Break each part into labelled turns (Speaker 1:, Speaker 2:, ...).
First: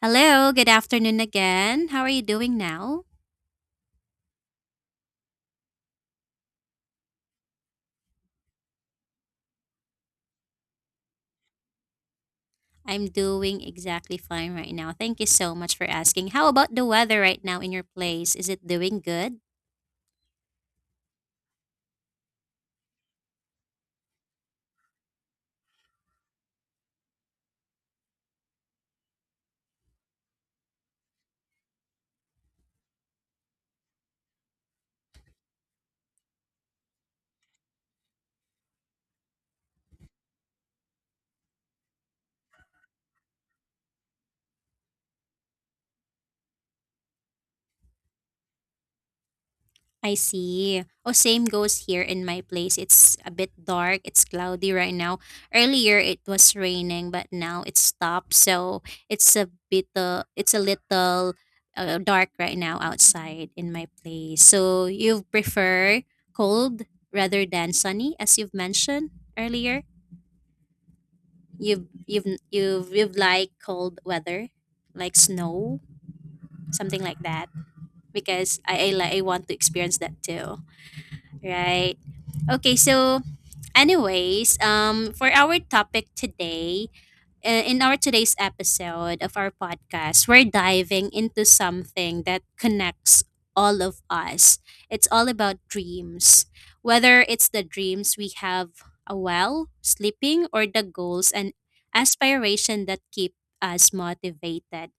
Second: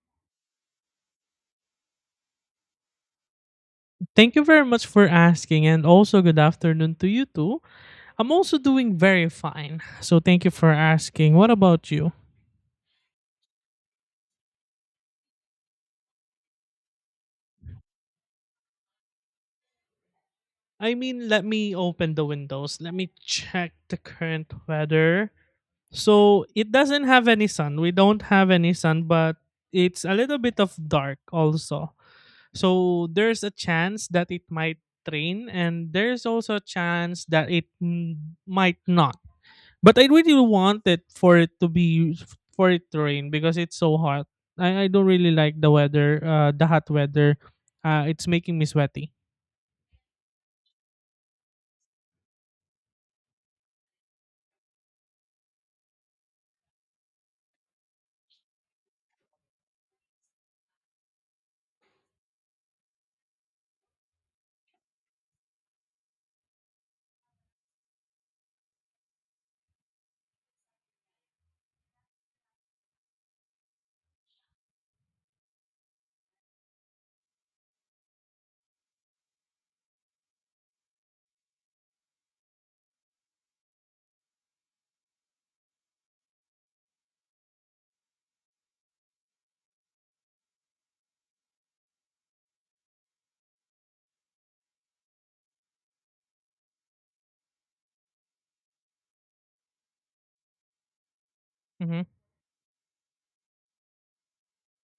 Speaker 1: Hello, good afternoon again. How are you doing now?
Speaker 2: Thank you very much for asking, and also good afternoon to you too. I'm also doing very fine, so thank you for asking. What about you?
Speaker 1: I'm doing exactly fine right now. Thank you so much for asking. How about the weather right now in your place? Is it doing good?
Speaker 2: I mean, let me open the windows. Let me check the current weather. So it doesn't have any sun. We don't have any sun, but it's a little bit of dark also. So there's a chance that it might rain, and there's also a chance that it might not. But I really want it for it to rain because it's so hot. I don't really like the hot weather. It's making me sweaty.
Speaker 1: I see. Oh, same goes here in my place. It's a bit dark. It's cloudy right now. Earlier it was raining, but now it's stopped. So it's a bit. It's a little dark right now outside in my place. So you prefer cold rather than sunny, as you've mentioned earlier? You've like cold weather, like snow, something like that. Because I want to experience that too, right? Okay, so anyways, for our topic today, in our today's episode of our podcast, we're diving into something that connects all of us. It's all about dreams. Whether it's the dreams we have a while sleeping or the goals and
Speaker 2: Mm-hmm,
Speaker 1: aspiration that keep us motivated.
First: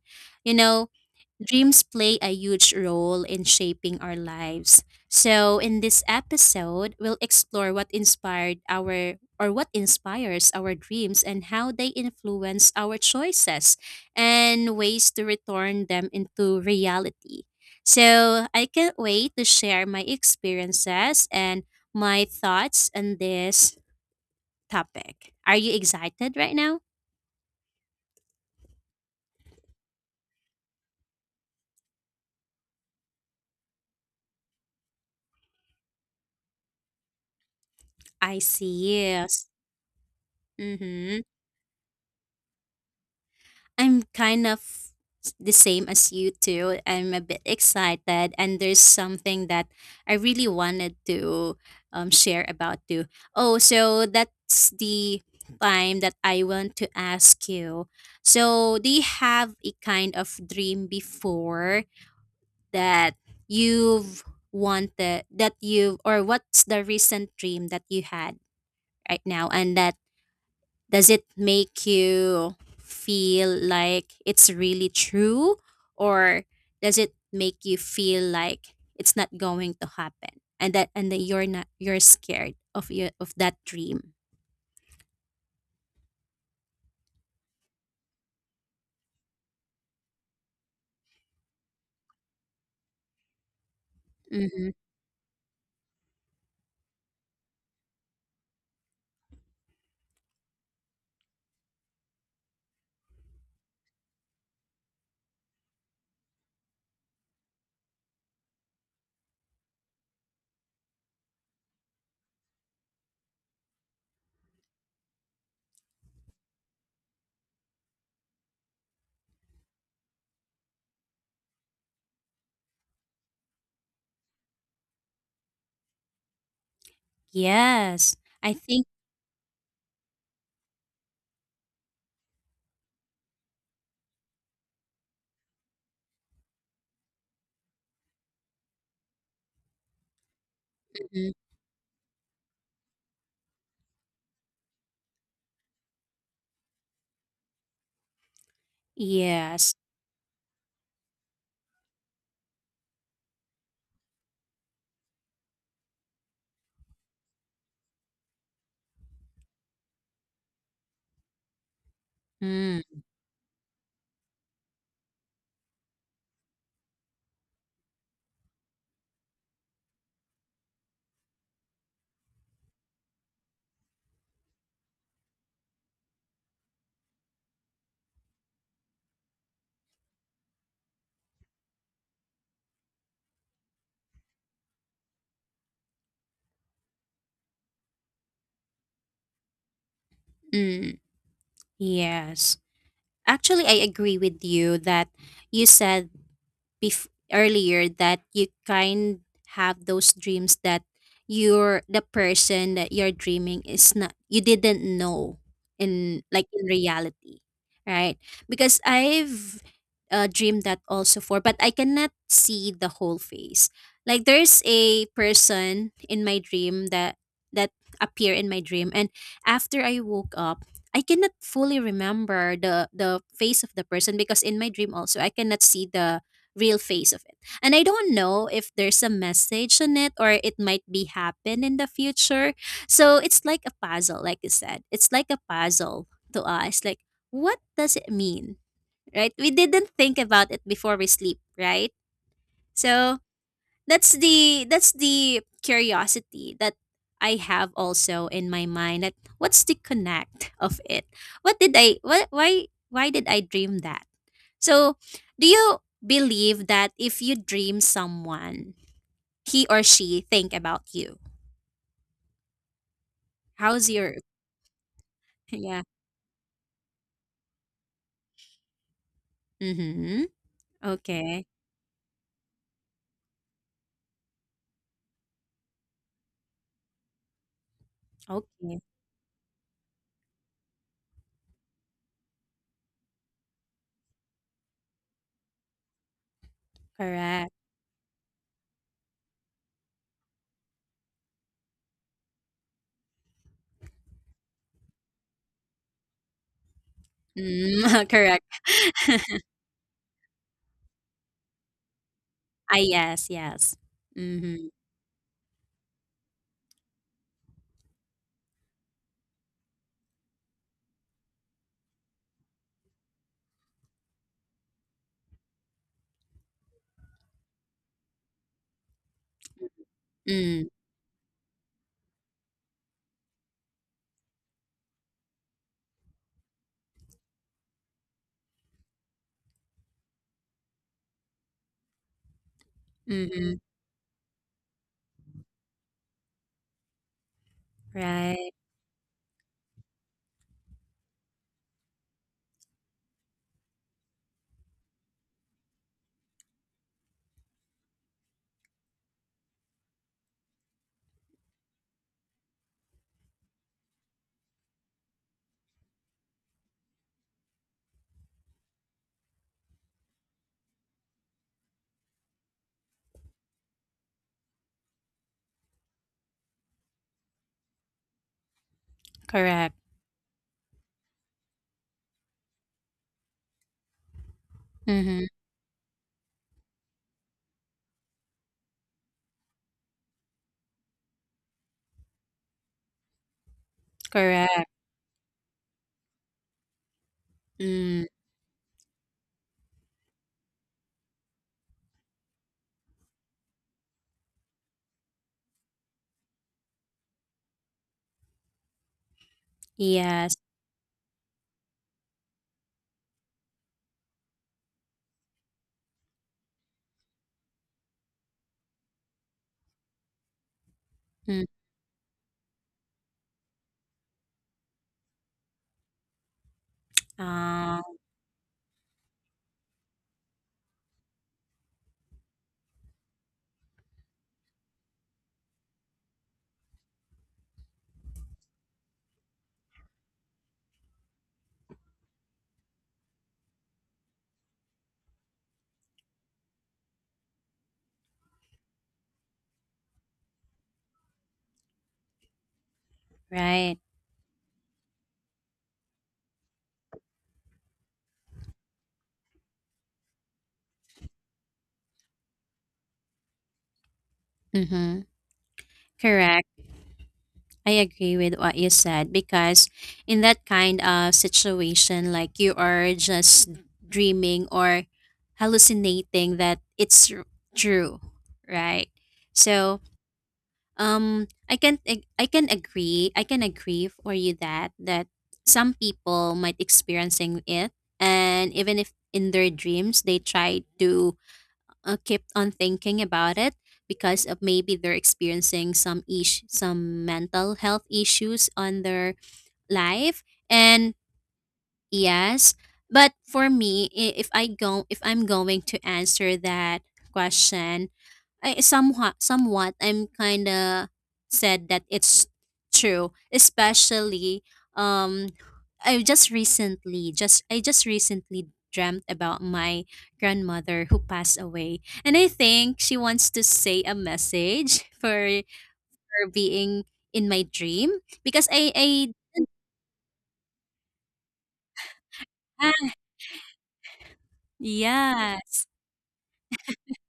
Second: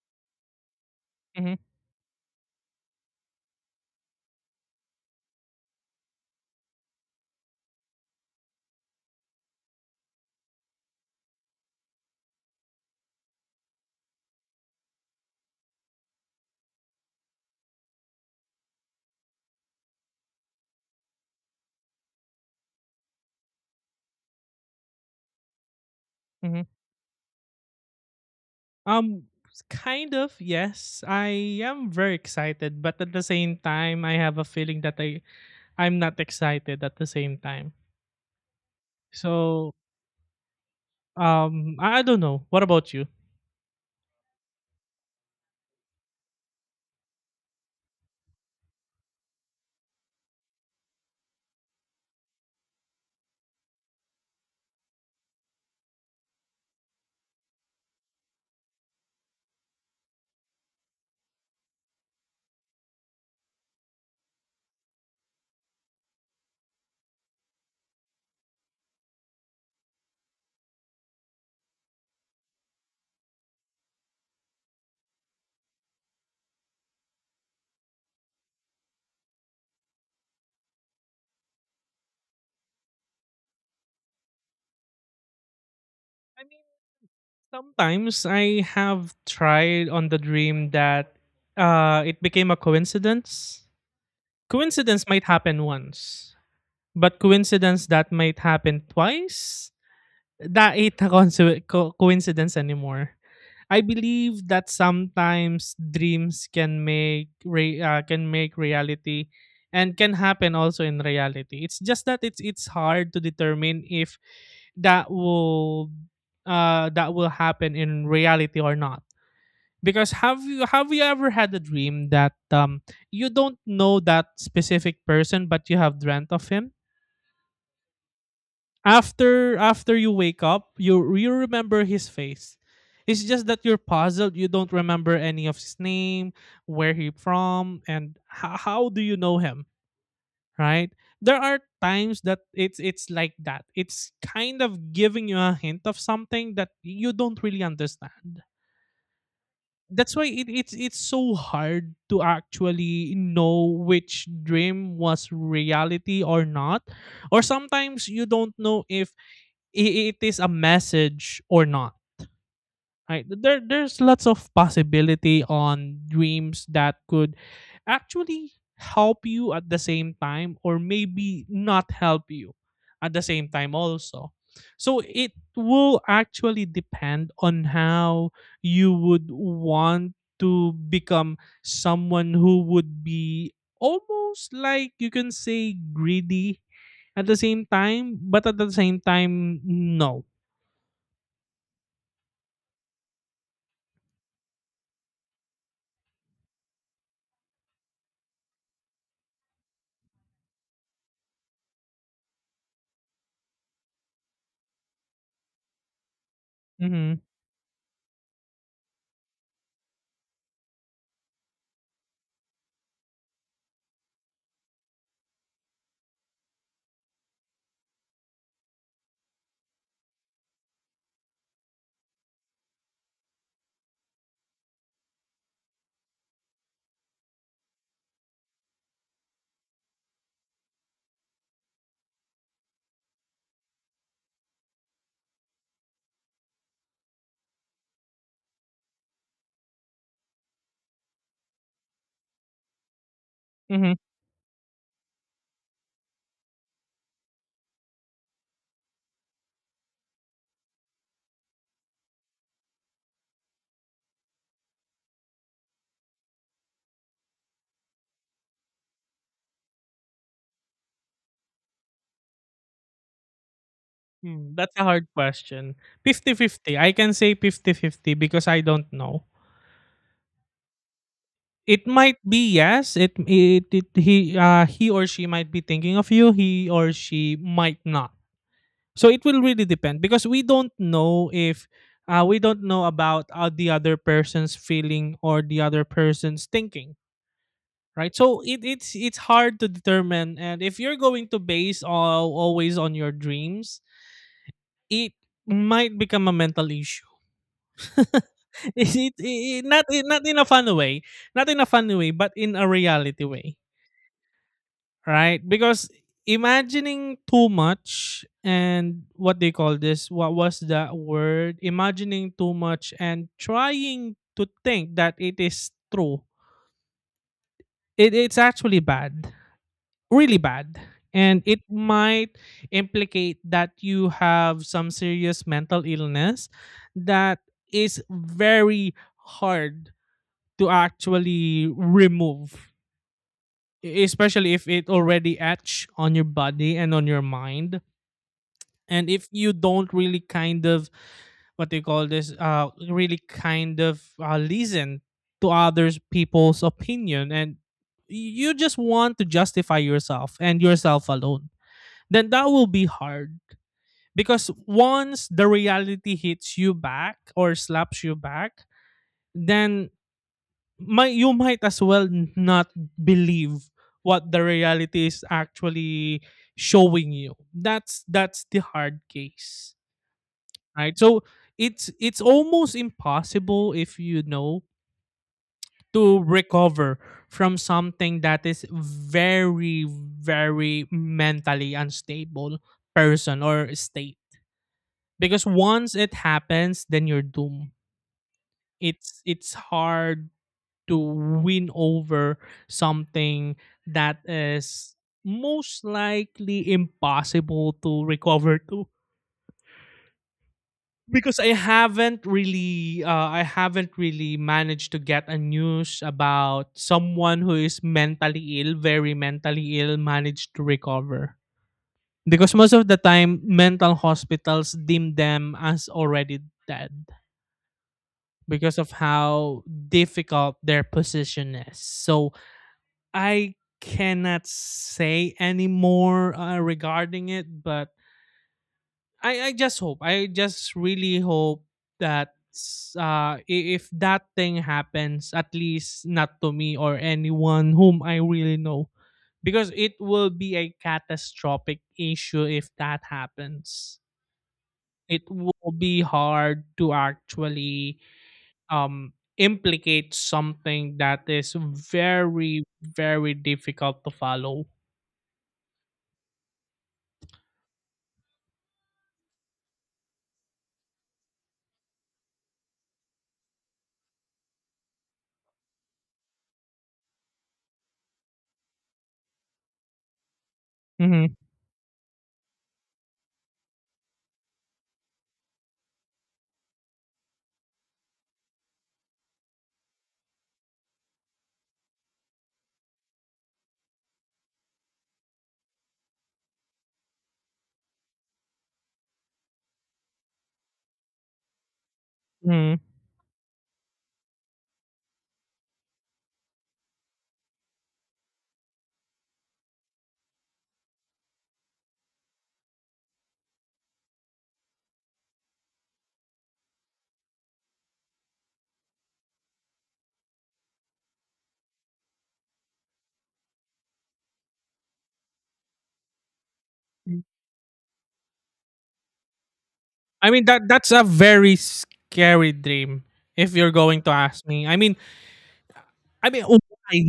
Speaker 1: You know,
Speaker 2: mm-hmm,
Speaker 1: Dreams play a huge role in shaping our lives. So, in this episode, we'll explore what inspires our dreams and how they influence our choices and ways to return them into reality. So, I can't wait to share my experiences and my thoughts on this topic. Are you excited right
Speaker 2: mm-hmm.
Speaker 1: now?
Speaker 2: Um, Kind of, yes. I am very excited, but at the same time, I have a feeling that I'm not excited at the same time.
Speaker 1: I see. Yes.
Speaker 2: So
Speaker 1: Mhm.
Speaker 2: I don't know. What about you?
Speaker 1: I'm kind of the same as you too. I'm a bit excited, and there's something that I really wanted to share about too. Oh, so that's the time that I want to ask you. So, do you have a kind of dream before that you've wanted that you or what's the recent dream that you had right now, and that does it make you feel like it's really true, or does it make you feel like it's not going to happen, and that you're not, you're scared of your of that dream?
Speaker 2: I mean, sometimes I have tried on the dream that it became a coincidence.
Speaker 1: Mhm.
Speaker 2: Coincidence might happen once, but coincidence that might happen twice, that ain't a coincidence anymore. I believe that sometimes dreams can can make reality and can happen also in reality. It's just that it's hard to determine if that will that will happen in reality or not. Because have you ever had a dream that you don't know that specific person but you have dreamt of him?
Speaker 1: Yes. I think
Speaker 2: After you wake up, you remember his face. It's just that you're puzzled. You don't remember any of his name, where he from, and how do you know him, right?
Speaker 1: mhm.
Speaker 2: There are times that it's like that. It's kind of giving you a hint of something that you don't really understand.
Speaker 1: Yes.
Speaker 2: That's why it's so hard to actually know which dream was reality or not. Or sometimes you don't know if it is a message or not,
Speaker 1: Mm,
Speaker 2: right? There's lots of possibility on dreams that could actually help you at the same time, or maybe not help you at the same time also. So it will actually depend on how you would want to become someone who would be almost, like you can say, greedy at the same time, but at the same time no.
Speaker 1: mm, yes. Actually, I agree with you that you said earlier that you kind have those dreams that you're the person that you're dreaming is not, you didn't know in, like, in
Speaker 2: Mhm,
Speaker 1: reality, right? Because I've dreamed that also, for but I cannot see the whole face. Like, there's a person in my dream that appear in my dream, and after I woke up I cannot fully remember the face of the person, because in my dream also I cannot see the real face of it. And I don't know if there's a message in it, or it might be happen in the future. So it's like a puzzle, like you said. It's like a puzzle to us. Like, what does it mean? Right? We didn't think about it before we sleep, right? So
Speaker 2: mhm.
Speaker 1: that's the curiosity that I have also in my mind, that what's the connect of it? What did I, what why did I dream that? So do you believe that if you dream someone, he or she think about you? How's your,
Speaker 2: Hmm, that's a hard question.
Speaker 1: yeah.
Speaker 2: Fifty-fifty. I can say fifty-fifty because I don't know.
Speaker 1: Mm-hmm. Okay.
Speaker 2: It might be yes, it he or she might be thinking of you, he or she might not.
Speaker 1: Okay.
Speaker 2: So it will really depend because we don't know if we don't know about the other person's feeling or the other person's thinking,
Speaker 1: Correct.
Speaker 2: right? So it's hard to determine. And if you're going to base always on your dreams, it might become a mental issue.
Speaker 1: Mm, correct.
Speaker 2: Is it I- Not in a fun way, not in a fun way, but in a
Speaker 1: Ah,
Speaker 2: reality
Speaker 1: yes,
Speaker 2: way,
Speaker 1: yes. Mm-hmm.
Speaker 2: right? Because imagining too much and, what they call this, what was that word? Imagining too much and trying to think that it is true. It's actually bad, really
Speaker 1: Mm,
Speaker 2: bad, and it might implicate that you have some serious mental illness that is very hard to actually remove,
Speaker 1: mm-hmm.
Speaker 2: especially if it already etched on your body and on your mind.
Speaker 1: Right.
Speaker 2: And if you don't really kind of, what do you call this, really kind of, listen to others people's opinion and you just want to justify yourself and yourself alone, then that will be hard. Because once the reality hits you back or slaps you back, then might you might as well not believe what the reality is actually showing you. That's the hard case,
Speaker 1: Correct.
Speaker 2: right? So it's almost impossible, if you know,
Speaker 1: Mm-hmm.
Speaker 2: to recover from something that is very, very mentally unstable person or state.
Speaker 1: Correct.
Speaker 2: Because once it happens, then you're doomed.
Speaker 1: Mm,
Speaker 2: It's hard to win over something that is most likely impossible to recover to,
Speaker 1: yes.
Speaker 2: because I haven't really managed to get a news about someone who is mentally ill, very mentally ill, managed to recover.
Speaker 1: Mm,
Speaker 2: Because most of the time, mental hospitals deem them as already dead
Speaker 1: ah,
Speaker 2: because of how difficult their position is. So I cannot say anymore regarding it, but I just really hope that, if that thing happens, at least not to me or anyone whom I really know, because it will be a catastrophic issue if that
Speaker 1: right.
Speaker 2: happens. It will be hard to actually um implicate something that is very, very difficult to follow.
Speaker 1: Mm-hmm. Correct. I agree with what you said, because in that kind of situation, like, you are just dreaming or hallucinating that it's true, right? So,
Speaker 2: Hmm.
Speaker 1: I can ag- I can agree. I can agree for you that some people might experiencing it, and even if in their dreams they try to kept on thinking about it, because of maybe they're experiencing some mental health issues on their life, and yes,
Speaker 2: Hmm.
Speaker 1: but for me, if I'm going to answer that question, I somewhat I'm kind of said that it's true, especially um I just recently dreamt about my grandmother who passed away, and I think she wants to say a message for her being in my dream, because I
Speaker 2: I mean, that's a very scary dream, if you're going to ask me. I mean,
Speaker 1: yeah.
Speaker 2: I mean, why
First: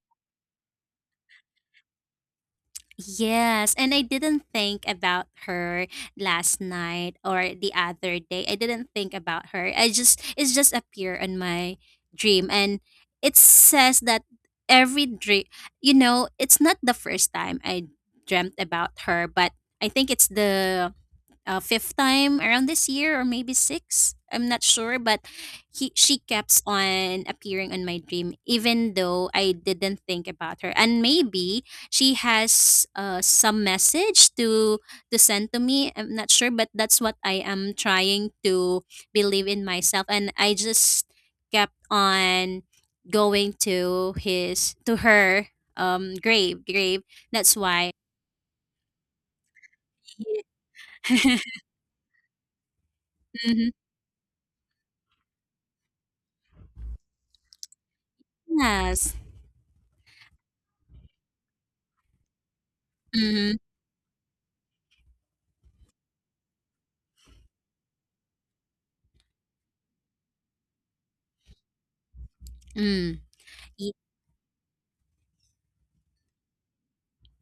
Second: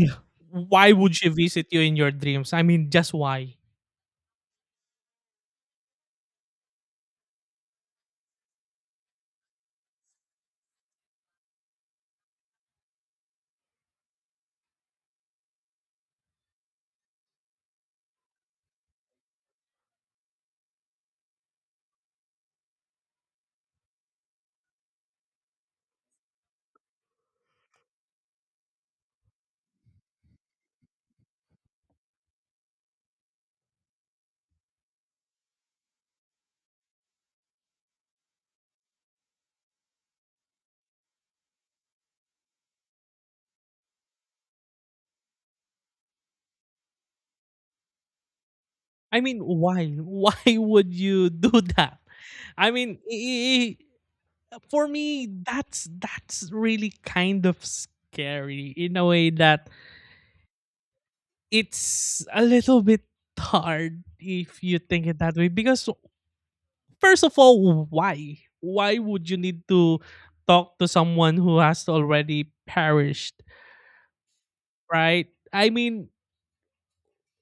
Speaker 2: why would she visit you in your dreams? I mean, just why?
Speaker 1: Yes, and I didn't think about her last night or the other day. I didn't think about her. I just it's just appear on my dream, and it says that every dream, it's not the first time I dreamt about her, but I think it's the fifth time around this year, or maybe six. I'm not sure, but he she kept on appearing on my dream, even though I didn't think about her. And maybe she has some message to send to me. I'm not sure, but that's what I am trying to believe in myself. And I just kept on going to his to her grave. That's why.
Speaker 2: I mean, why? Why would you do that? I mean,
Speaker 1: Mhm.
Speaker 2: for me, that's really kind of scary, in a
Speaker 1: Yes.
Speaker 2: way that it's a little bit
Speaker 1: Mhm.
Speaker 2: hard if you think it that way. Because first of all, why? Why would you need to talk to someone who has already
Speaker 1: Mm,
Speaker 2: perished,
Speaker 1: ye
Speaker 2: right? I mean,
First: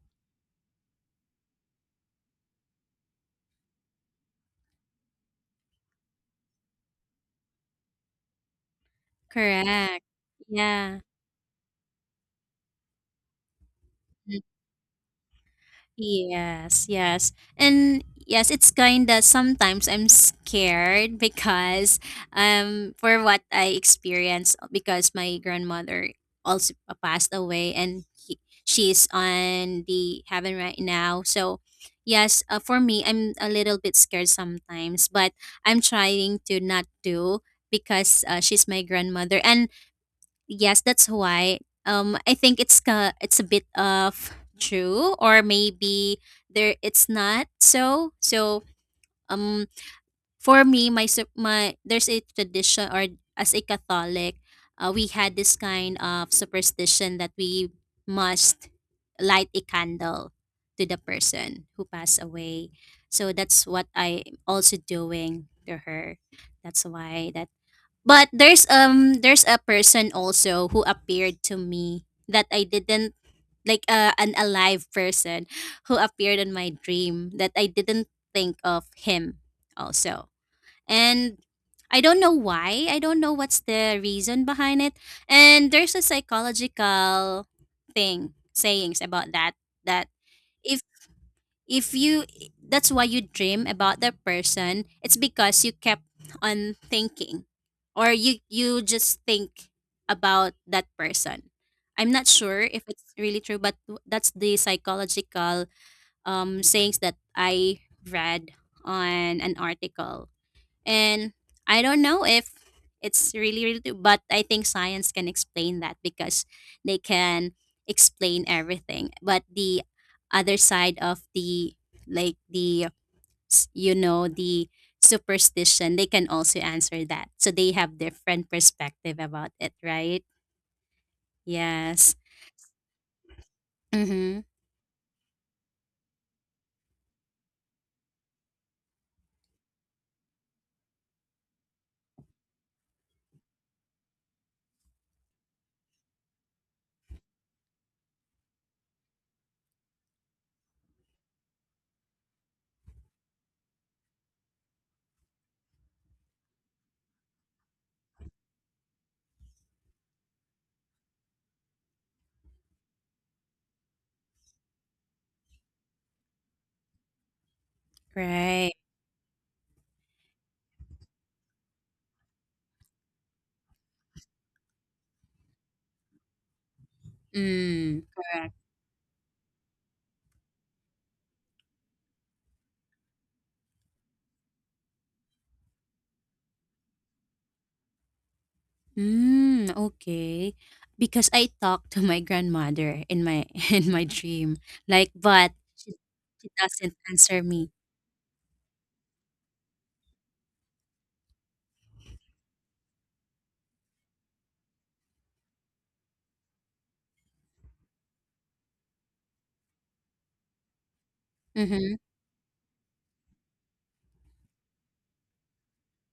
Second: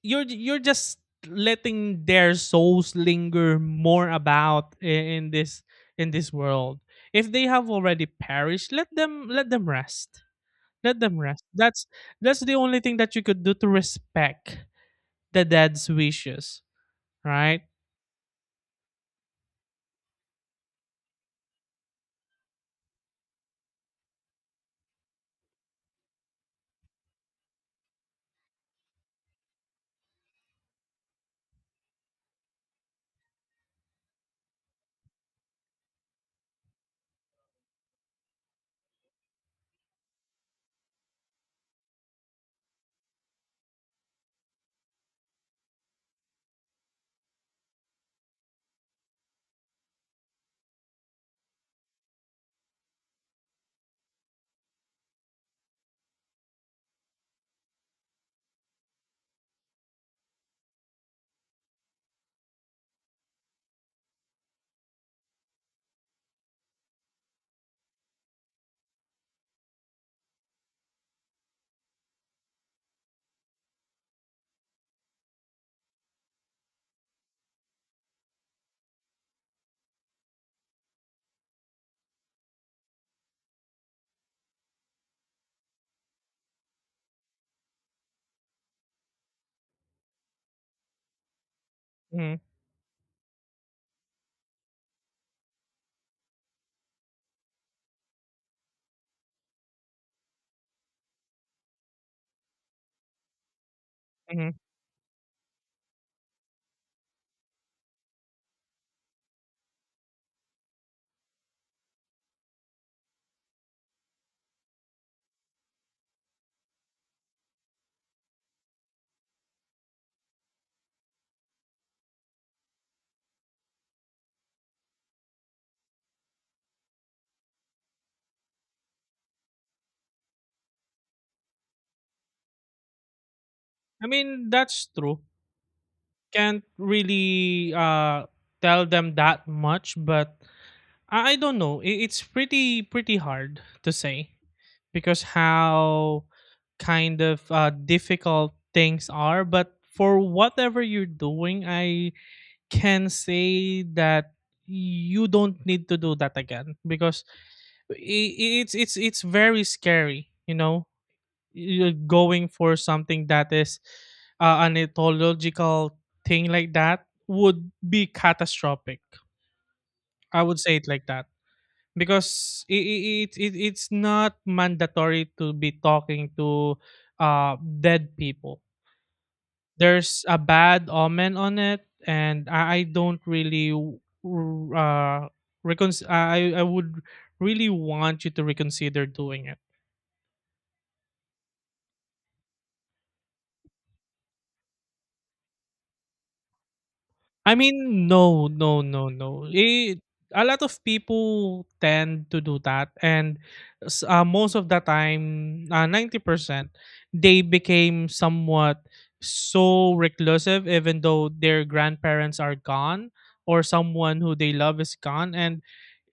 Speaker 2: you're just letting their souls linger more in this in this world. If they have already perished, let them
Speaker 1: correct.
Speaker 2: rest let
Speaker 1: Yeah.
Speaker 2: them rest That's the only thing that you could do to
Speaker 1: Mm,
Speaker 2: respect the dead's wishes,
Speaker 1: yes, yes.
Speaker 2: right?
Speaker 1: And yes, it's kinda sometimes I'm scared, because for what I experienced, because my grandmother also passed away, and she's on the heaven right now. So yes, for me I'm a little bit scared sometimes, but I'm trying to not do, because she's my grandmother, and yes, that's why. I think it's it's a bit of true, or maybe there it's not so. So um, for me, my sup- my there's a tradition, or as a Catholic, we had this kind of superstition that we must light a candle to the person who passed away. So that's what I also doing to her. That's why that, but there's there's a person also who appeared to me that I didn't like, an alive person who appeared in my dream that I didn't think of him also. And I don't know why. I don't know what's the reason behind it. And there's a psychological thing sayings about that if if you,
Speaker 2: Mhm,
Speaker 1: that's why you dream about that person, it's because you kept on thinking, or you just think about that person. I'm not sure if it's really true, but that's the
Speaker 2: mhm.
Speaker 1: psychological sayings that I read on an article, and I don't know if it's really, really true, but I think science can explain that, because they can explain everything. But the other side of the, like, the, you know, the superstition, they can also answer that. So they have different perspective about it, right? Yes.
Speaker 2: I
Speaker 1: Mm-hmm.
Speaker 2: mean, that's true. Can't really tell them that much, but I don't know. It's pretty, pretty hard to say because how kind of, difficult things are. But for whatever you're doing, I can say that you don't need to do that again, because it's very scary. You're going for something that is, an ethological thing like that, would be
Speaker 1: Right.
Speaker 2: catastrophic. I would say it like that, because I it, it it's not mandatory to be talking to
Speaker 1: Mm.
Speaker 2: dead people. There's a bad omen on it, and I don't really w- r- recon- I would really want you to reconsider doing it.
Speaker 1: Mm, okay. Because I talked to my grandmother in my in my dream, like, but she doesn't answer
Speaker 2: I
Speaker 1: me.
Speaker 2: mean, no, no, no, no. A lot of people tend to do that, and most of the time, 90%, they became somewhat so reclusive, even though their
Speaker 1: Mm-hmm.
Speaker 2: grandparents are gone or someone who they love is gone, and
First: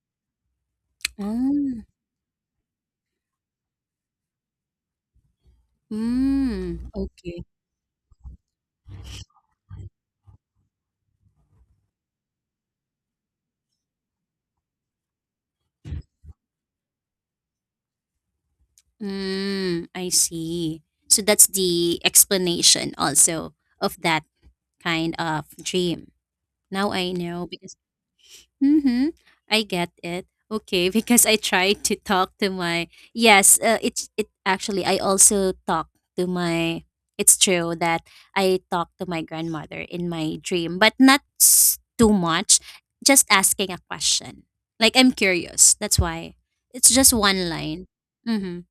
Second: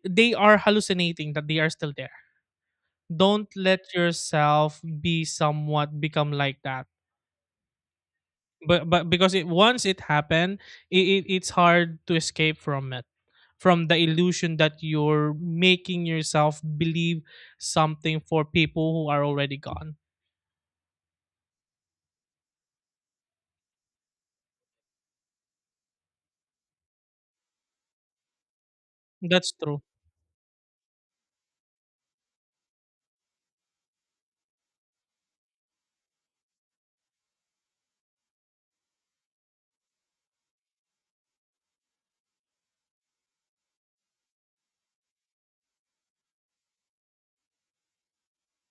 Speaker 2: they are hallucinating that they are
Speaker 1: Oh,
Speaker 2: still there. Don't let yourself be somewhat become like that.
Speaker 1: mm, okay.
Speaker 2: But because, it once it happened, it's hard to escape from it, from the illusion that you're making yourself believe something for people who are already
Speaker 1: Mm,
Speaker 2: gone.
Speaker 1: I see. So that's the explanation also of that kind of dream. Now I know, because mm-hmm,
Speaker 2: That's
Speaker 1: I
Speaker 2: true.
Speaker 1: get it. Okay, because I tried to talk to my, yes, it's it actually, I also talk to my, it's true that I talk to my grandmother in my dream, but not too much, just asking a question. Like, I'm curious. That's why. It's just one line. Mhm.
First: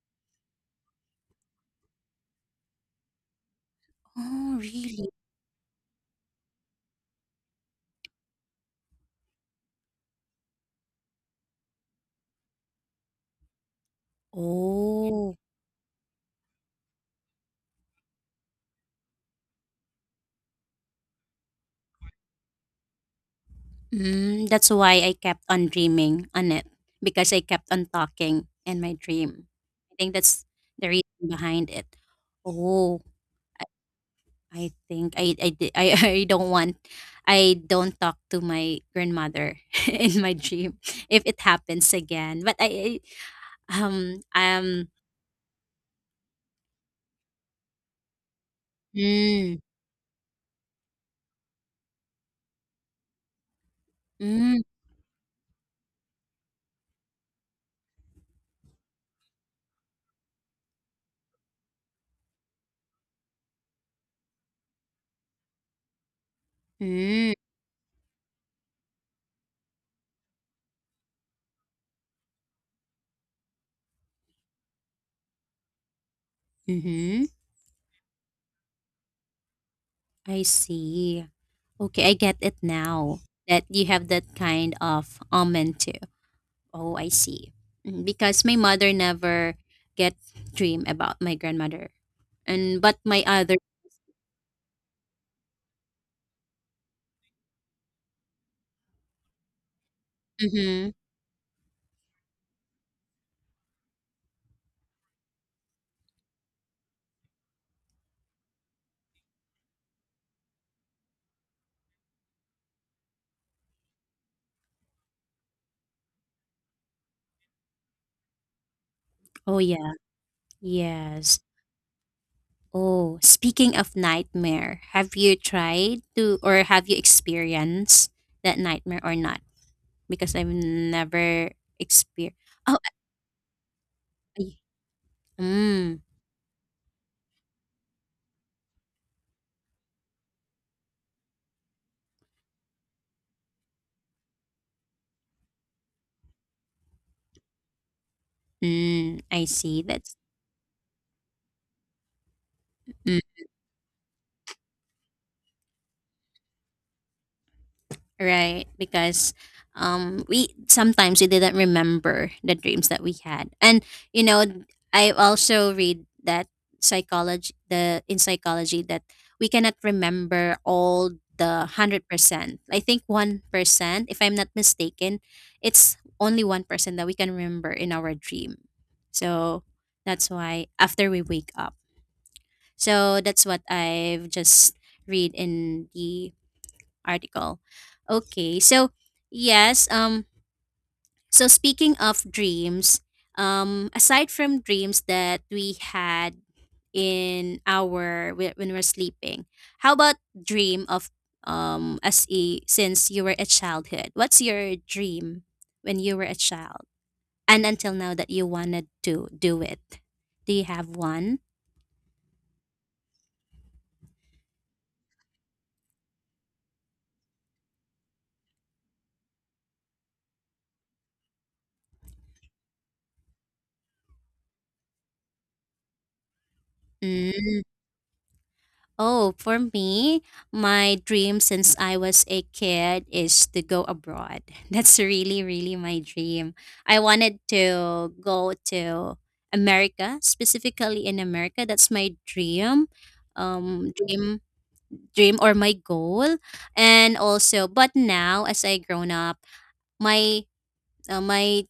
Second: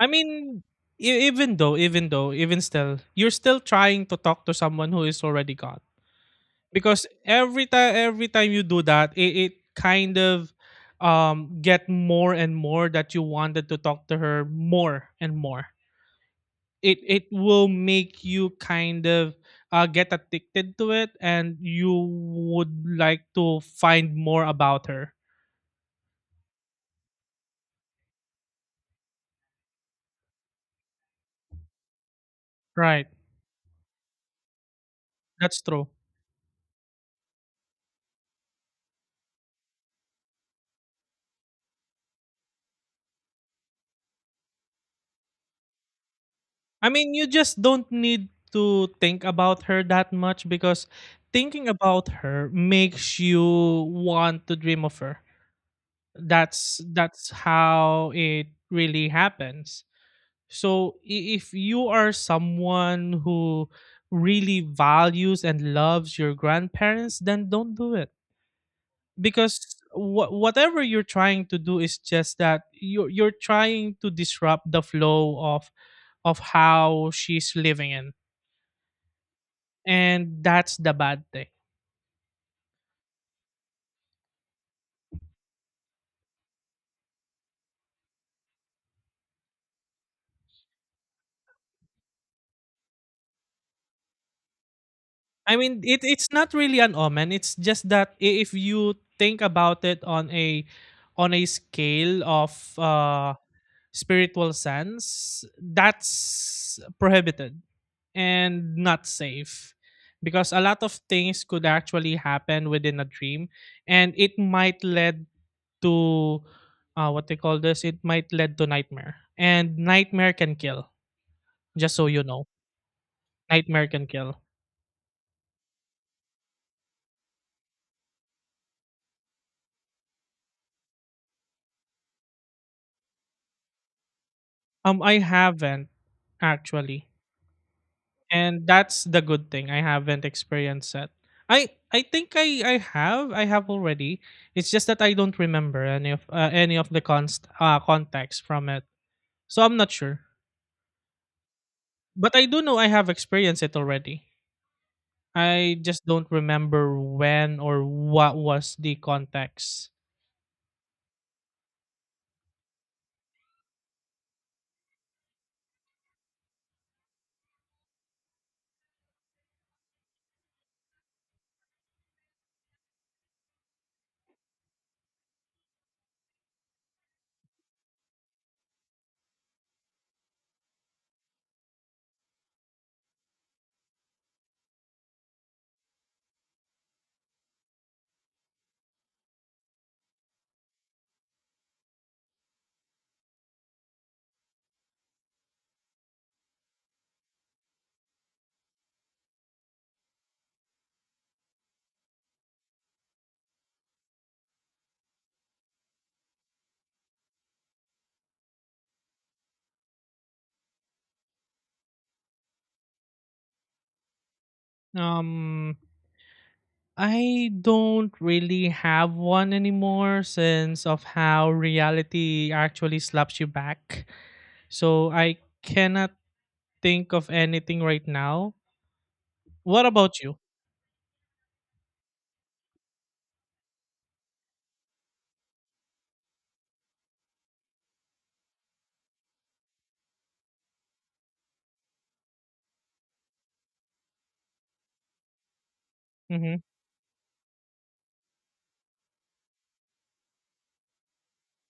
Speaker 2: I mean, even still, you're still trying to talk to
Speaker 1: Oh,
Speaker 2: someone who
Speaker 1: really?
Speaker 2: is already gone. Because every time you do that, it kind of, get more and more that you wanted to talk to her more
Speaker 1: Oh.
Speaker 2: and more. It will make you kind of, get addicted to it, and you would like to find more
Speaker 1: Mm, that's
Speaker 2: about
Speaker 1: why I
Speaker 2: her,
Speaker 1: kept on dreaming on it, because I kept on talking in my dream. I think that's the reason behind it. Oh,
Speaker 2: right?
Speaker 1: I think
Speaker 2: That's true.
Speaker 1: I don't want, I don't talk to my grandmother in my dream if it happens again. But I
Speaker 2: I mean, you just don't need to think
Speaker 1: mm,
Speaker 2: about her that much, because thinking about her makes you want to
Speaker 1: mm,
Speaker 2: dream of her. That's how it really happens. So if you are someone who really values and loves your grandparents,
Speaker 1: mm,
Speaker 2: then don't do it, because whatever you're trying to do is just that you're trying to disrupt the flow of how
Speaker 1: mm-hmm.
Speaker 2: she's living in, and
Speaker 1: I
Speaker 2: that's the bad
Speaker 1: see.
Speaker 2: thing.
Speaker 1: Okay, I get it now that you have that kind of omen too. Oh, I see. Mm, because my mother never get dream about my grandmother. And but my other,
Speaker 2: I mean, it's not really an omen. It's just that, if you think about it
Speaker 1: hmm.
Speaker 2: on a scale of, uh, spiritual sense, that's prohibited and not safe, because a lot of things could actually happen within a dream, and it might lead to, what they call this. It might lead to nightmare,
Speaker 1: Oh
Speaker 2: and
Speaker 1: yeah.
Speaker 2: nightmare can kill.
Speaker 1: Yes.
Speaker 2: Just so you know,
Speaker 1: Oh, speaking
Speaker 2: nightmare
Speaker 1: of
Speaker 2: can kill.
Speaker 1: nightmare, have you tried to, or have you experienced that nightmare or not? Because I've never experienced. Oh, I,
Speaker 2: I haven't
Speaker 1: mm,
Speaker 2: actually. And that's the good thing. I haven't experienced it. I think I have already. It's just that I don't remember any of, any of the const context from it,
Speaker 1: mm, I
Speaker 2: so I'm
Speaker 1: see.
Speaker 2: not
Speaker 1: That's
Speaker 2: sure. But I do know I have experienced it already. I just don't remember when or what
Speaker 1: right,
Speaker 2: was the
Speaker 1: because
Speaker 2: context.
Speaker 1: um, we sometimes we didn't remember the dreams that we had. And you know, I also read that psychology the in psychology that we cannot remember all the 100%. I think 1%, if I'm not mistaken, it's only 1% that we can remember in our dream. So that's why after we wake up. So that's what I've just read in the article. Okay. So, yes, so speaking of dreams, aside from dreams that we had in our when we're sleeping, how about dream of as a since you were a childhood? What's your dream when you were a child? And until now that you wanted to do it. Do you have one?
Speaker 2: Um, I don't really have one anymore, since of how reality actually slaps you back. So I cannot think of
Speaker 1: Mm.
Speaker 2: anything right now.
Speaker 1: Oh, for
Speaker 2: What about
Speaker 1: me,
Speaker 2: you?
Speaker 1: my dream since I was a kid is to go abroad. That's really, really my dream. I wanted to go to America, specifically in America. That's my um, dream, dream or my goal.
Speaker 2: Mm-hmm,
Speaker 1: And also, but now as I grown up, my my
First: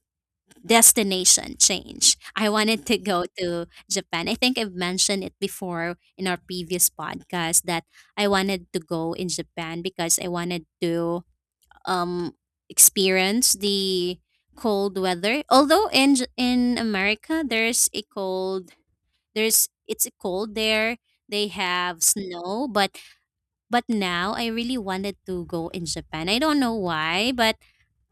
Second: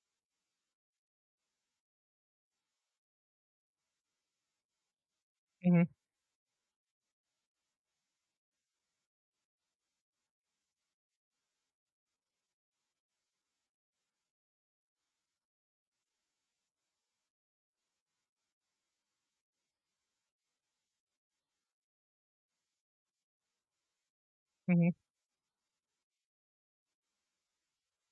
Speaker 1: destination change. I wanted to go to Japan. I think I've mentioned it
Speaker 2: mm-hmm,
Speaker 1: before in our previous podcast that I wanted to go in Japan, because I wanted to um experience the cold weather. Although in America there's a cold, there's it's cold there. They have snow, but now I really
Speaker 2: mm-hmm,
Speaker 1: wanted to go in Japan. I don't know why, but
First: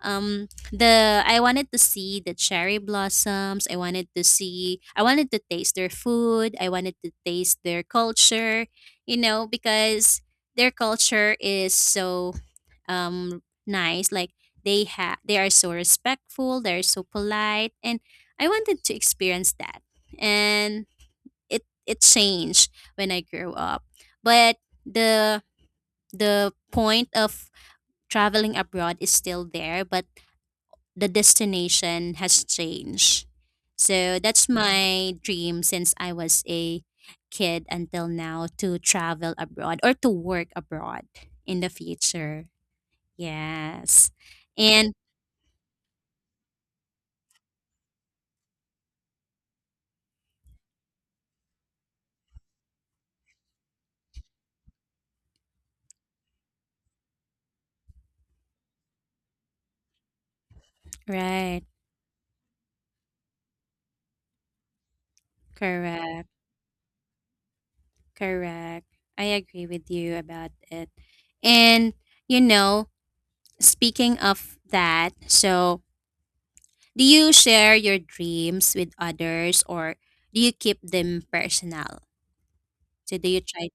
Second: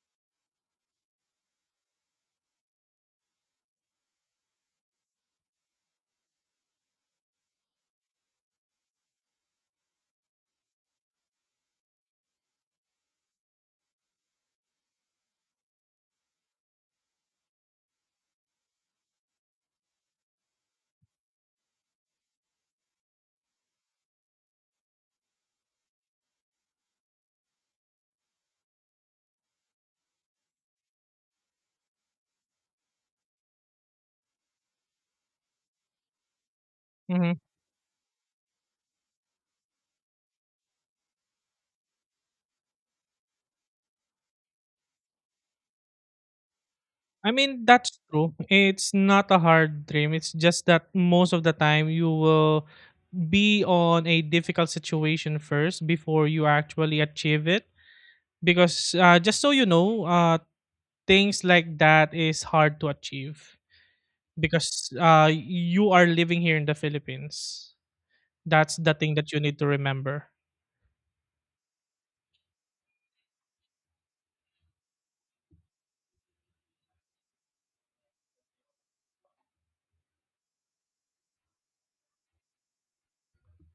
Speaker 1: the I wanted to see the cherry blossoms. I wanted to see, I wanted to taste their food, I wanted to taste their culture because their culture is so um nice. Like they have they are so respectful, they're so polite, and I wanted to experience that. And it changed when I grew up, but the the point of traveling abroad is still there, but the destination has changed. So that's my dream since I was a
Speaker 2: mm-hmm.
Speaker 1: kid until now, to travel abroad or to work abroad in the future. Yes. And
Speaker 2: I mean, that's true. It's not a hard dream. It's just that most of the time you will be on a difficult situation first before you actually achieve it, because, just so you know, things
Speaker 1: right,
Speaker 2: like that is hard to achieve, because, you are
Speaker 1: correct,
Speaker 2: living here in the Philippines. That's
Speaker 1: correct.
Speaker 2: the thing
Speaker 1: I
Speaker 2: that you need to
Speaker 1: agree with you
Speaker 2: remember.
Speaker 1: about it. And you know, speaking of that, so do you share your dreams with others or do you keep them personal? So do you try.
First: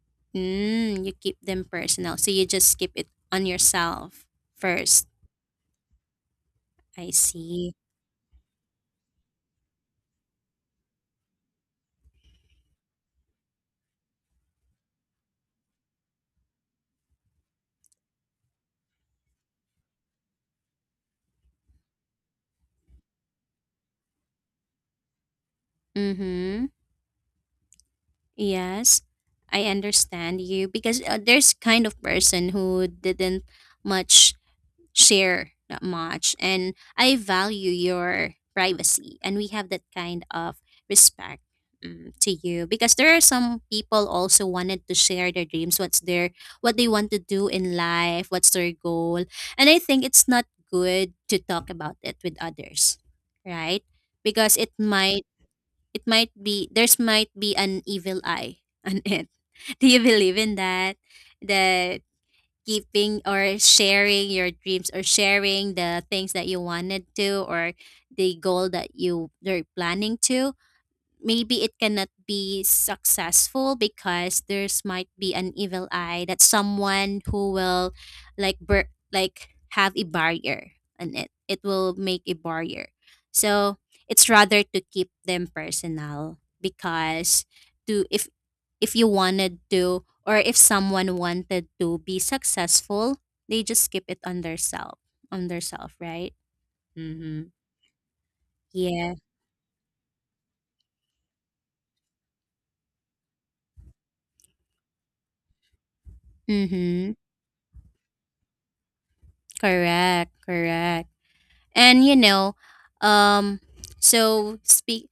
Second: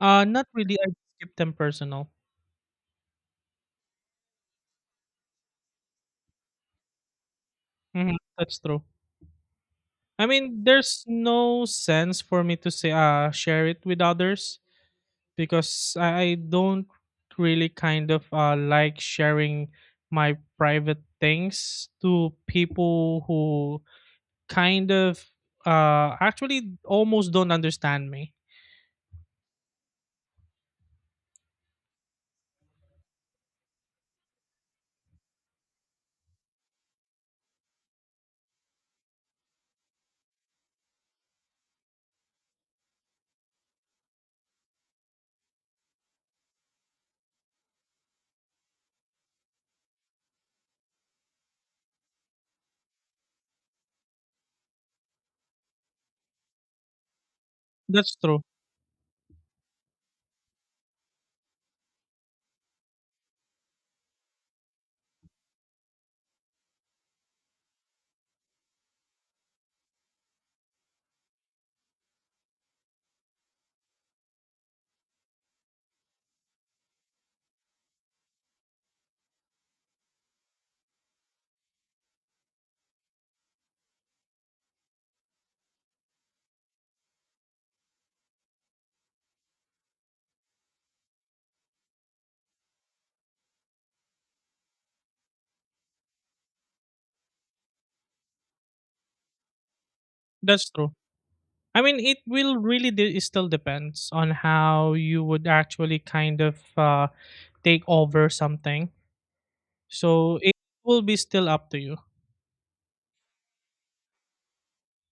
Speaker 2: Not really, I
Speaker 1: Mm, you
Speaker 2: skip
Speaker 1: keep
Speaker 2: them
Speaker 1: them
Speaker 2: personal.
Speaker 1: personal. So you just keep it on yourself first. I see.
Speaker 2: Mhm, that's true. I mean, there's no sense for me to say, share it with others, because I don't really kind of, like sharing my private things to people who kind of,
Speaker 1: Mm-hmm.
Speaker 2: actually almost don't understand me.
Speaker 1: Yes, I understand you because there's kind of person who didn't much share that much, and I value your privacy, and we have that kind of respect, mm, to you. Because there are some people also wanted to share their dreams, what's their, what they want to do in life, what's their goal. And I think it's not good to talk about it with others, right? Because it might, it might be there's might be an
Speaker 2: That's
Speaker 1: evil
Speaker 2: true.
Speaker 1: eye on it. do you believe in that, that keeping or sharing your dreams or sharing the things that you wanted to, or the goal that you are planning to, maybe it cannot be successful because there's might be an evil eye that someone who will, like like have a barrier on it, it will make a barrier. So it's rather to keep them personal, because to, if you wanted to, or if someone wanted to be successful, they just keep it on their self, on their self, right? Mm-hmm. Yeah.
Speaker 2: That's true. I mean, it will really it still depends on how you would actually kind of,
Speaker 1: Mm-hmm.
Speaker 2: take over something.
Speaker 1: Correct,
Speaker 2: So it will
Speaker 1: correct.
Speaker 2: be still up to you.
Speaker 1: And um so speak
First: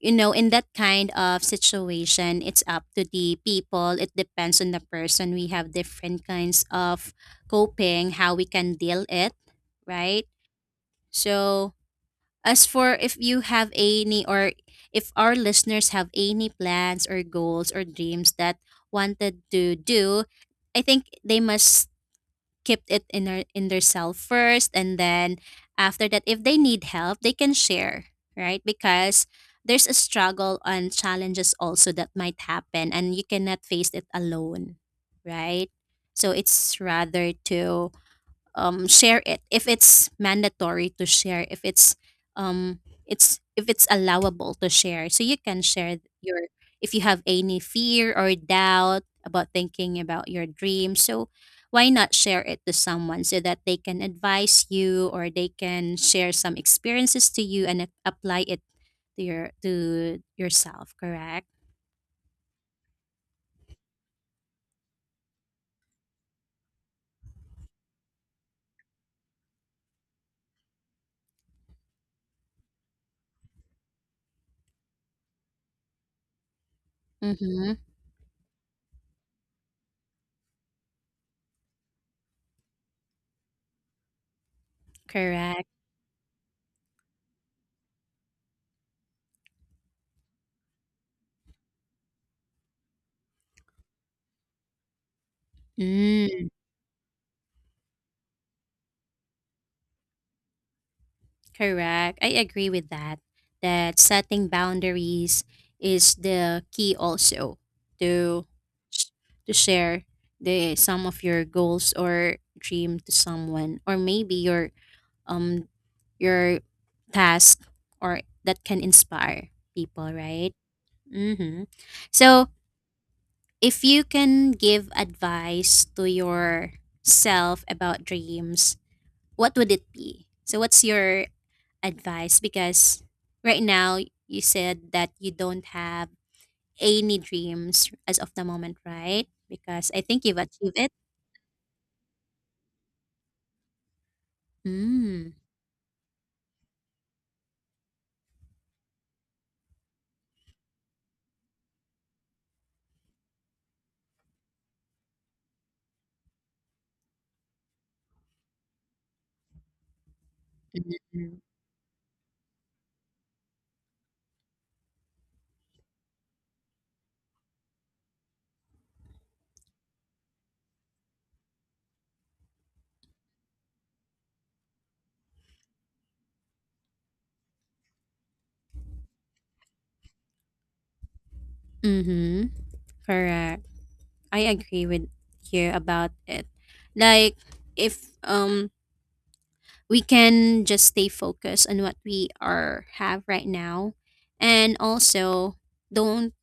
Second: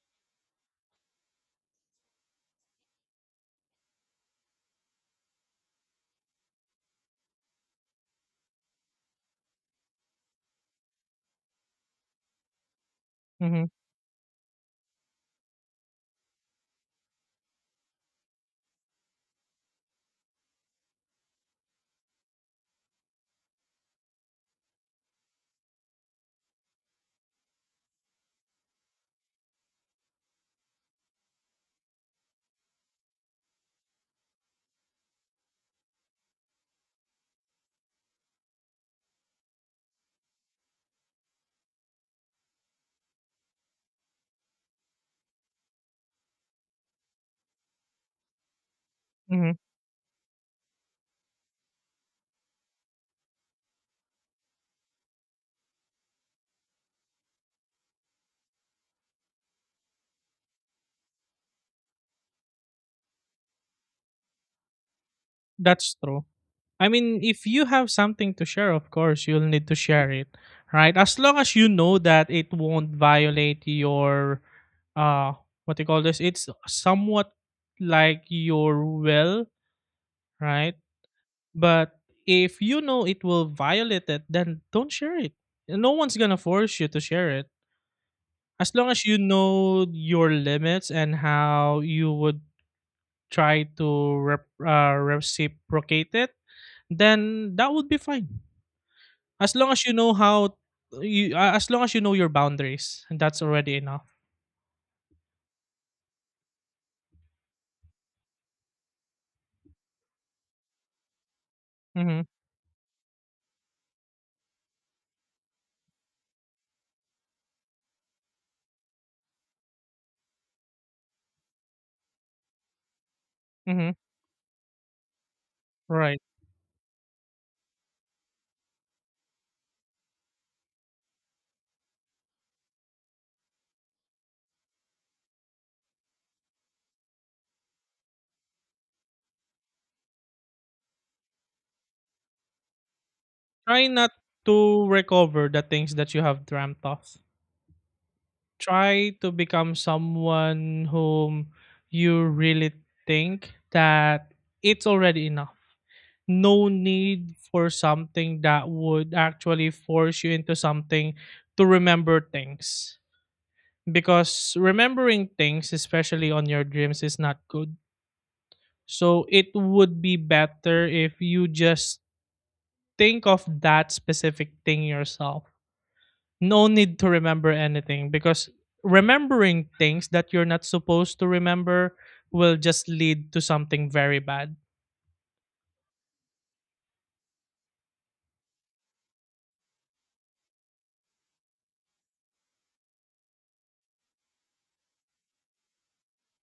Speaker 1: you know, in that kind of situation, it's up to the people. It depends on the person. We have different kinds of coping, how we can deal it, right? So as for if you
Speaker 2: Hmm.
Speaker 1: have any, or if our listeners have any plans or goals or dreams that wanted to do, I think they must kept it in their, in their self first, and then after that if they need help they can share, right? Because there's a struggle and challenges also that might happen, and you cannot face it alone, right? So it's rather to share it if it's mandatory to share, if it's um it's, if it's allowable to share, so you can share your, if you have any fear or doubt about
Speaker 2: Hmm.
Speaker 1: thinking about your dream. So why not share it to someone, so that they can advise you or they can share some experiences to you, and apply it to your, to yourself, correct?
Speaker 2: That's true. I mean, if you have something to share, of course, you'll need to share it, right? As long as you know that it won't violate your, uh, what you call this, it's somewhat
Speaker 1: Mm-hmm.
Speaker 2: like your will, right? But if you know it will violate it, then don't share it.
Speaker 1: Correct.
Speaker 2: No one's gonna force you to share it. As long as you know your limits and how you would try to reciprocate it,
Speaker 1: Mm.
Speaker 2: then that would be fine. As long as you know how you a as long as you know
Speaker 1: Correct. I
Speaker 2: your
Speaker 1: agree with
Speaker 2: boundaries, and
Speaker 1: that.
Speaker 2: that's already
Speaker 1: That
Speaker 2: enough.
Speaker 1: setting boundaries is the key also to sh- to share the some of your goals
Speaker 2: Mhm,
Speaker 1: or dream to someone, or maybe um your task, or that can inspire people, right? Mhm. So, if
Speaker 2: mhm,
Speaker 1: you can give advice to
Speaker 2: right.
Speaker 1: yourself about dreams, what would it be? So, what's your advice? Because right now you said that you don't have any dreams as of the moment, right? Because I think you've achieved it.
Speaker 2: Try not to
Speaker 1: Mm.
Speaker 2: recover the things that you have dreamt of. Try to become someone whom you really think that it's already enough. No need for something that would actually force you into something
Speaker 1: Mm-hmm.
Speaker 2: to remember things. Because remembering things, especially on your dreams, is not good. So it would be better if you just think of that specific thing yourself. No need to remember anything, because remembering things that you're not supposed to remember
Speaker 1: Mm-hmm.
Speaker 2: will just lead to
Speaker 1: Correct.
Speaker 2: something very
Speaker 1: I
Speaker 2: bad.
Speaker 1: agree with you about it. Like, if we can just stay focused on what we are have right now, and also don't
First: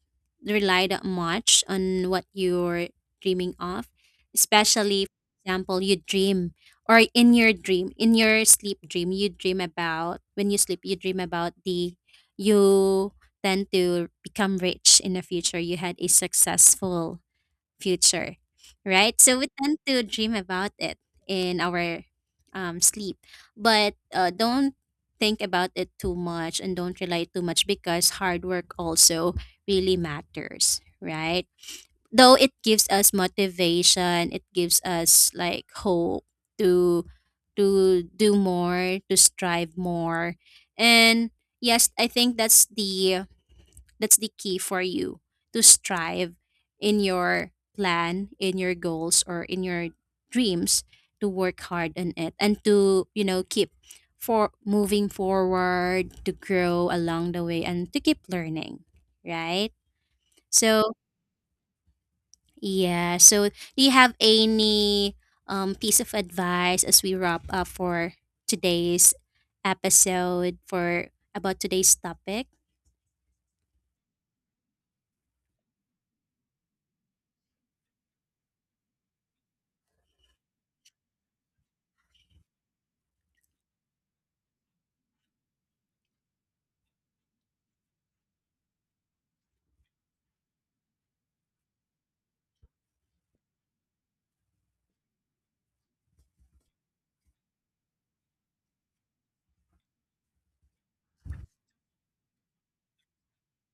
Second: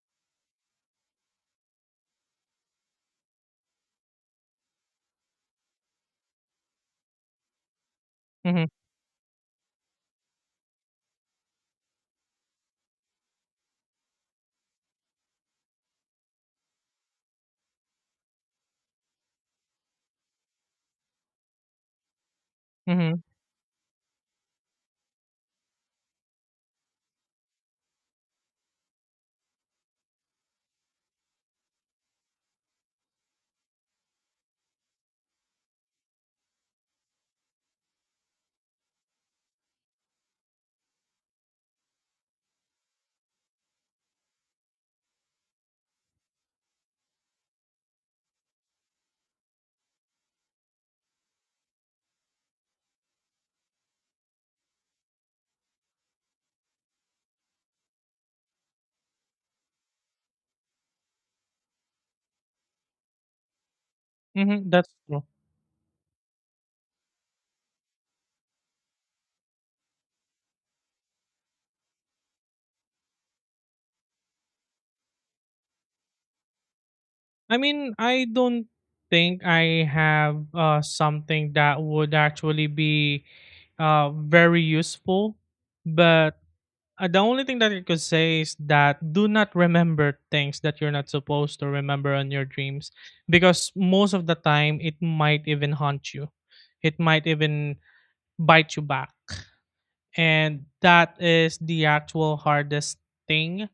Speaker 1: relied much on what you're dreaming of, especially, for example, you dream, or in your dream, in your
Speaker 2: Hmm.
Speaker 1: sleep dream, you dream about, when you sleep, you dream about the, you tend to become rich in the future. You had a successful future, right? So we tend to dream about it in our sleep,
Speaker 2: Hmm.
Speaker 1: but don't think about it too much and don't rely too much, because hard work also really matters, right? Though it gives us motivation, it gives us like hope to to do more, to strive more, and yes, I think that's the, that's the key for you to strive in your plan, in your goals, or in your dreams, to work hard on it and to, you know, keep for moving forward, to grow along the way and to keep learning, right? So, yeah. So, do you have
Speaker 2: Hmm. That's
Speaker 1: any
Speaker 2: true.
Speaker 1: piece of advice as we wrap up for today's episode, for about today's topic?
Speaker 2: I mean, I don't think I have, something that would actually be, very useful, but the only thing that I could say is that do not remember things that you're not supposed to remember on your dreams, because most of the time it might even haunt you. It might even bite you back. And that is the actual hardest thing.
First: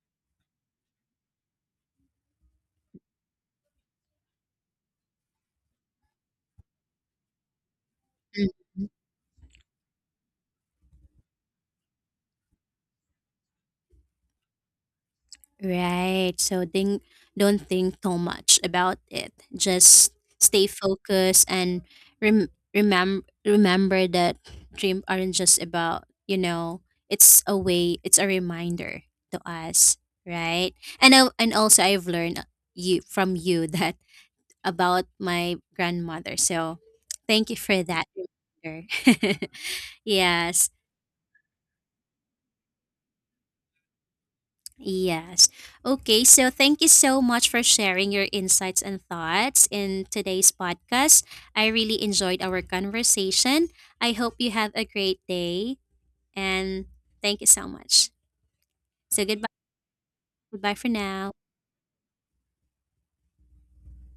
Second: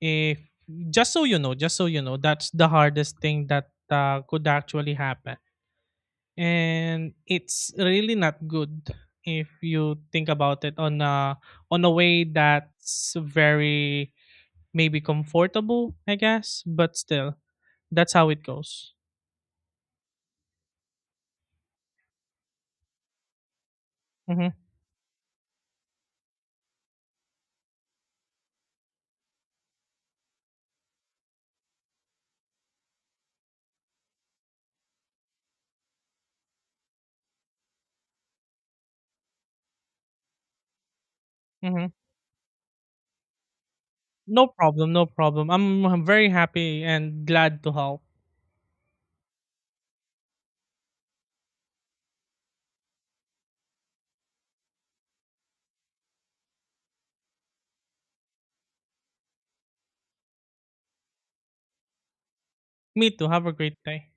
Speaker 2: If Just so you know, that's the hardest thing that, could actually happen. And it's really not
Speaker 1: Mm.
Speaker 2: good if you think about it on a way that's very maybe comfortable, I
Speaker 1: Right.
Speaker 2: guess,
Speaker 1: So
Speaker 2: but
Speaker 1: think,
Speaker 2: still,
Speaker 1: don't think
Speaker 2: that's
Speaker 1: too
Speaker 2: how it
Speaker 1: much
Speaker 2: goes.
Speaker 1: about it. Just stay focused and rem- remember that
Speaker 2: Mhm.
Speaker 1: dreams aren't just about, you know, it's a way, it's a reminder to us, right? And also I've learned you from you that, about my grandmother. So thank you for that reminder. yes.
Speaker 2: Mhm. No problem, no
Speaker 1: Yes.
Speaker 2: problem. I'm
Speaker 1: Okay,
Speaker 2: very
Speaker 1: so thank
Speaker 2: happy
Speaker 1: you so
Speaker 2: and
Speaker 1: much for
Speaker 2: glad to help.
Speaker 1: sharing your insights and thoughts in today's podcast. I really enjoyed our conversation. I hope you have a great day, and thank you so much. So goodbye. Goodbye for now.
Speaker 2: Me too. Have a great day.